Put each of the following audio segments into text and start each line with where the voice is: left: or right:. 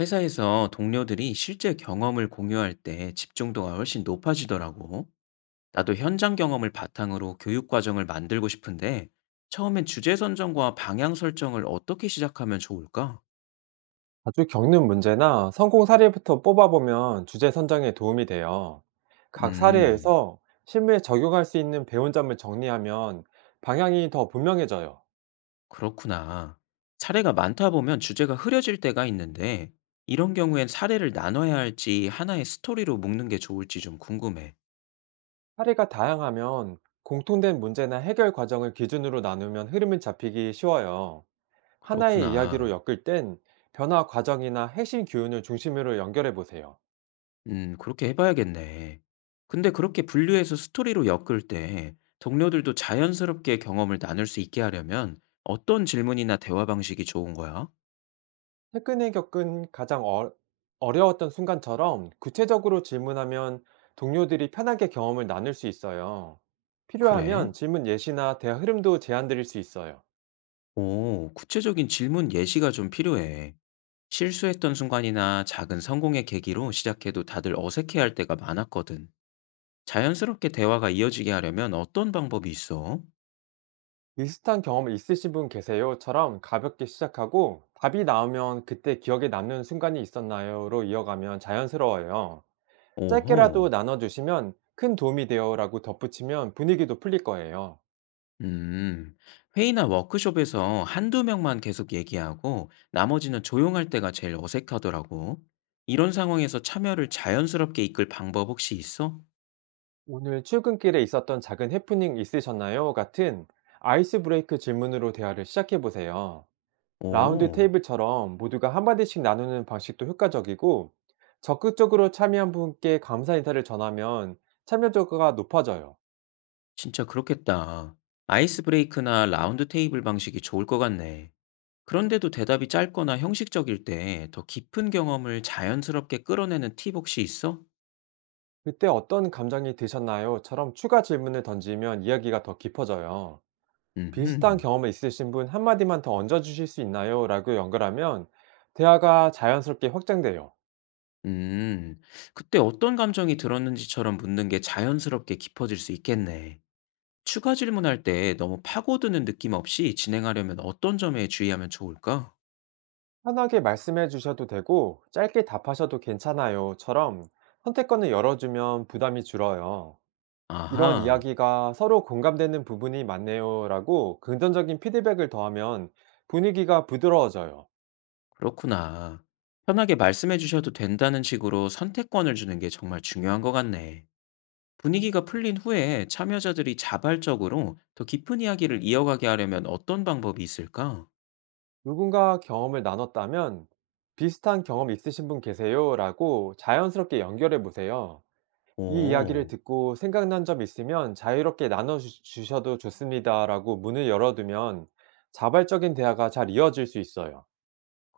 left: 회사에서 동료들이 실제 경험을 공유할 때 집중도가 훨씬 높아지더라고. 나도 현장 경험을 바탕으로 교육 과정을 만들고 싶은데, 처음엔 주제 선정과 방향 설정을 어떻게 시작하면 좋을까?
right: 자주 겪는 문제나 성공 사례부터 뽑아보면 주제 선정에 도움이 돼요. 각
left: 음,
right: 사례에서 실무에 적용할 수 있는 배운 점을 정리하면 방향이 더 분명해져요.
left: 그렇구나. 사례가 많다 보면 주제가 흐려질 때가 있는데, 이런 경우엔 사례를 나눠야 할지 하나의 스토리로 묶는 게 좋을지 좀 궁금해.
right: 사례가 다양하면 공통된 문제나 해결 과정을 기준으로 나누면 흐름을 잡히기 쉬워요. 하나의 이야기로
left: 그렇구나.
right: 엮을 땐 변화 과정이나 핵심 기운을 중심으로 연결해 보세요.
left: 그렇게 해 봐야겠네. 근데 그렇게 분류해서 스토리로 엮을 때 동료들도 자연스럽게 경험을 나눌 수 있게 하려면 어떤 질문이나 대화 방식이 좋은 거야?
right: 최근에 겪은 가장 어려웠던 순간처럼 구체적으로 질문하면 동료들이 편하게 경험을 나눌 수 있어요.
left: 그래?
right: 필요하면 질문 예시나 대화 흐름도 제안 드릴 수 있어요.
left: 오, 구체적인 질문 예시가 좀 필요해. 실수했던 순간이나 작은 성공의 계기로 시작해도 다들 어색해할 때가 많았거든. 자연스럽게 대화가 이어지게 하려면 어떤 방법이 있어?
right: "비슷한 경험 있으신 분 계세요?"처럼 가볍게 시작하고 답이 나오면 "그때 기억에 남는 순간이 있었나요?"로 이어가면 자연스러워요.
left: 오호.
right: 짧게라도 나눠 주시면 "큰 도움이 돼요."라고 덧붙이면 분위기도 풀릴 거예요.
left: 음, 회의나 워크숍에서 한두 명만 계속 얘기하고 나머지는 조용할 때가 제일 어색하더라고. 이런 상황에서 참여를 자연스럽게 이끌 방법 혹시 있어?
right: 오늘 출근길에 있었던 작은 해프닝 있으셨나요? 같은 아이스 브레이크 질문으로 대화를 시작해 보세요. 라운드
left: 오,
right: 테이블처럼 모두가 한마디씩 나누는 방식도 효과적이고 적극적으로 참여한 분께 감사 인사를 전하면 참여도가 높아져요.
left: 진짜 그렇겠다. 아이스 브레이크나 라운드 테이블 방식이 좋을 것 같네. 그런데도 대답이 짧거나 형식적일 때 더 깊은 경험을 자연스럽게 끌어내는 팁 혹시 있어?
right: 그때 어떤 감정이 드셨나요?처럼 추가 질문을 던지면 이야기가 더 깊어져요. 비슷한
left: 음,
right: 경험 있으신 분 한마디만 더 얹어주실 수 있나요? 라고 연결하면 대화가 자연스럽게 확장돼요.
left: 음, 그때 어떤 감정이 들었는지처럼 묻는 게 자연스럽게 깊어질 수 있겠네. 추가 질문할 때 너무 파고드는 느낌 없이 진행하려면 어떤 점에 주의하면 좋을까?
right: 편하게 말씀해 주셔도 되고, 짧게 답하셔도 괜찮아요.처럼 선택권을 열어주면 부담이 줄어요. 이런
left: 아하,
right: 이야기가 서로 공감되는 부분이 많네요라고 긍정적인 피드백을 더하면 분위기가 부드러워져요.
left: 그렇구나. 편하게 말씀해 주셔도 된다는 식으로 선택권을 주는 게 정말 중요한 것 같네. 분위기가 풀린 후에 참여자들이 자발적으로 더 깊은 이야기를 이어가게 하려면 어떤 방법이 있을까?
right: 누군가 경험을 나눴다면 비슷한 경험 있으신 분 계세요라고 자연스럽게 연결해 보세요. 이 이야기를
left: 오,
right: 듣고 생각난 점 있으면 자유롭게 나눠주셔도 좋습니다라고 문을 열어두면 자발적인 대화가 잘 이어질 수 있어요.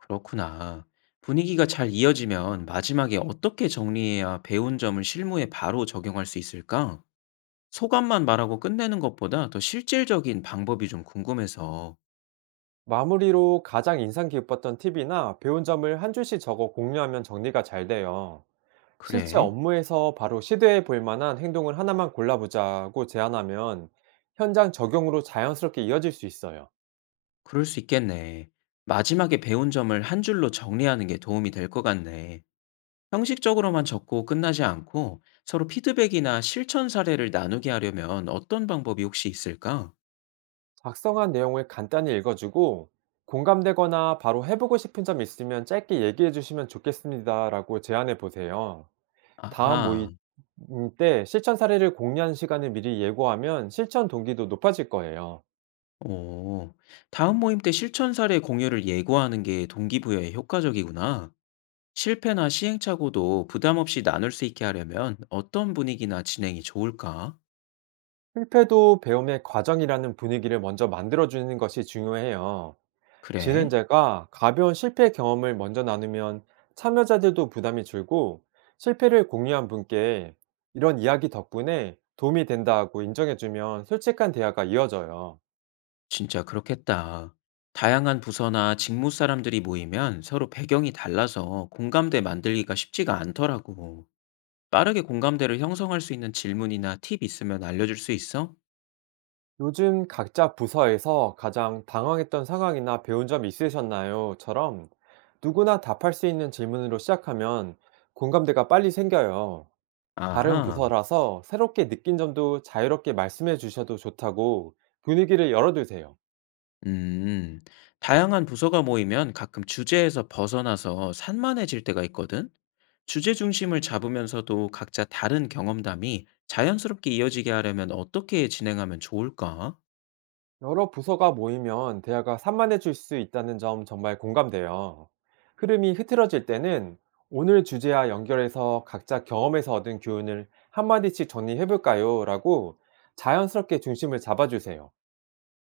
left: 그렇구나. 분위기가 잘 이어지면 마지막에 어떻게 정리해야 배운 점을 실무에 바로 적용할 수 있을까? 소감만 말하고 끝내는 것보다 더 실질적인 방법이 좀 궁금해서.
right: 마무리로 가장 인상 깊었던 팁이나 배운 점을 한 줄씩 적어 공유하면 정리가 잘 돼요. 실제
left: 그래?
right: 업무에서 바로 시도해 볼 만한 행동을 하나만 골라보자고 제안하면 현장 적용으로 자연스럽게 이어질 수 있어요.
left: 그럴 수 있겠네. 마지막에 배운 점을 한 줄로 정리하는 게 도움이 될 것 같네. 형식적으로만 적고 끝나지 않고 서로 피드백이나 실천 사례를 나누게 하려면 어떤 방법이 혹시 있을까?
right: 작성한 내용을 간단히 읽어주고 공감되거나 바로 해보고 싶은 점 있으면 짧게 얘기해 주시면 좋겠습니다라고 제안해 보세요. 다음 모임
left: 아하,
right: 때 실천 사례를 공유하는 시간을 미리 예고하면 실천 동기도 높아질 거예요.
left: 오. 다음 모임 때 실천 사례 공유를 예고하는 게 동기부여에 효과적이구나. 실패나 시행착오도 부담 없이 나눌 수 있게 하려면 어떤 분위기나 진행이 좋을까?
right: 실패도 배움의 과정이라는 분위기를 먼저 만들어주는 것이 중요해요.
left: 그래?
right: 진행자가 가벼운 실패 경험을 먼저 나누면 참여자들도 부담이 줄고 실패를 공유한 분께 이런 이야기 덕분에 도움이 된다고 인정해주면 솔직한 대화가 이어져요.
left: 진짜 그렇겠다. 다양한 부서나 직무 사람들이 모이면 서로 배경이 달라서 공감대 만들기가 쉽지가 않더라고. 빠르게 공감대를 형성할 수 있는 질문이나 팁 있으면 알려줄 수 있어?
right: 요즘 각자 부서에서 가장 당황했던 상황이나 배운 점 있으셨나요?처럼 누구나 답할 수 있는 질문으로 시작하면 공감대가 빨리 생겨요. 다른
left: 아하,
right: 부서라서 새롭게 느낀 점도 자유롭게 말씀해 주셔도 좋다고 분위기를 열어두세요.
left: 음, 다양한 부서가 모이면 가끔 주제에서 벗어나서 산만해질 때가 있거든? 주제 중심을 잡으면서도 각자 다른 경험담이 자연스럽게 이어지게 하려면 어떻게 진행하면 좋을까?
right: 여러 부서가 모이면 대화가 산만해질 수 있다는 점 정말 공감돼요. 흐름이 흐트러질 때는 오늘 주제와 연결해서 각자 경험에서 얻은 교훈을 한마디씩 정리해 볼까요? 라고 자연스럽게 중심을 잡아주세요.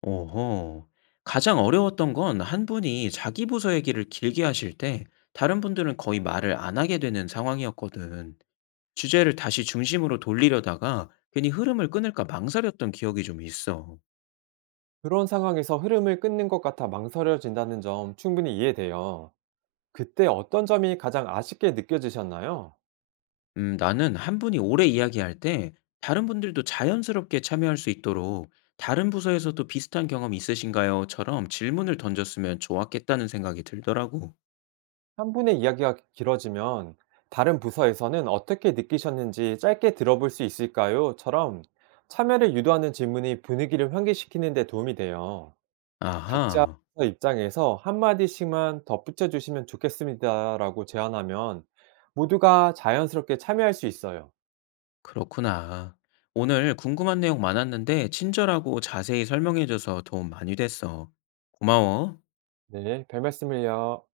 left: 오호. 가장 어려웠던 건 한 분이 자기 부서 얘기를 길게 하실 때 다른 분들은 거의 말을 안 하게 되는 상황이었거든. 주제를 다시 중심으로 돌리려다가 괜히 흐름을 끊을까 망설였던 기억이 좀 있어.
right: 그런 상황에서 흐름을 끊는 것 같아 망설여진다는 점 충분히 이해돼요. 그때 어떤 점이 가장 아쉽게 느껴지셨나요?
left: 나는 한 분이 오래 이야기할 때 다른 분들도 자연스럽게 참여할 수 있도록 "다른 부서에서도 비슷한 경험 있으신가요?"처럼 질문을 던졌으면 좋았겠다는 생각이 들더라고.
right: 한 분의 이야기가 길어지면 다른 부서에서는 어떻게 느끼셨는지 짧게 들어볼 수 있을까요?처럼 참여를 유도하는 질문이 분위기를 환기시키는 데 도움이 돼요. 각자
left: 아하.
right: 입장에서 한마디씩만 덧붙여 주시면 좋겠습니다라고 제안하면 모두가 자연스럽게 참여할 수 있어요.
left: 그렇구나. 오늘 궁금한 내용 많았는데 친절하고 자세히 설명해줘서 도움 많이 됐어. 고마워.
right: 네, 별 말씀을요.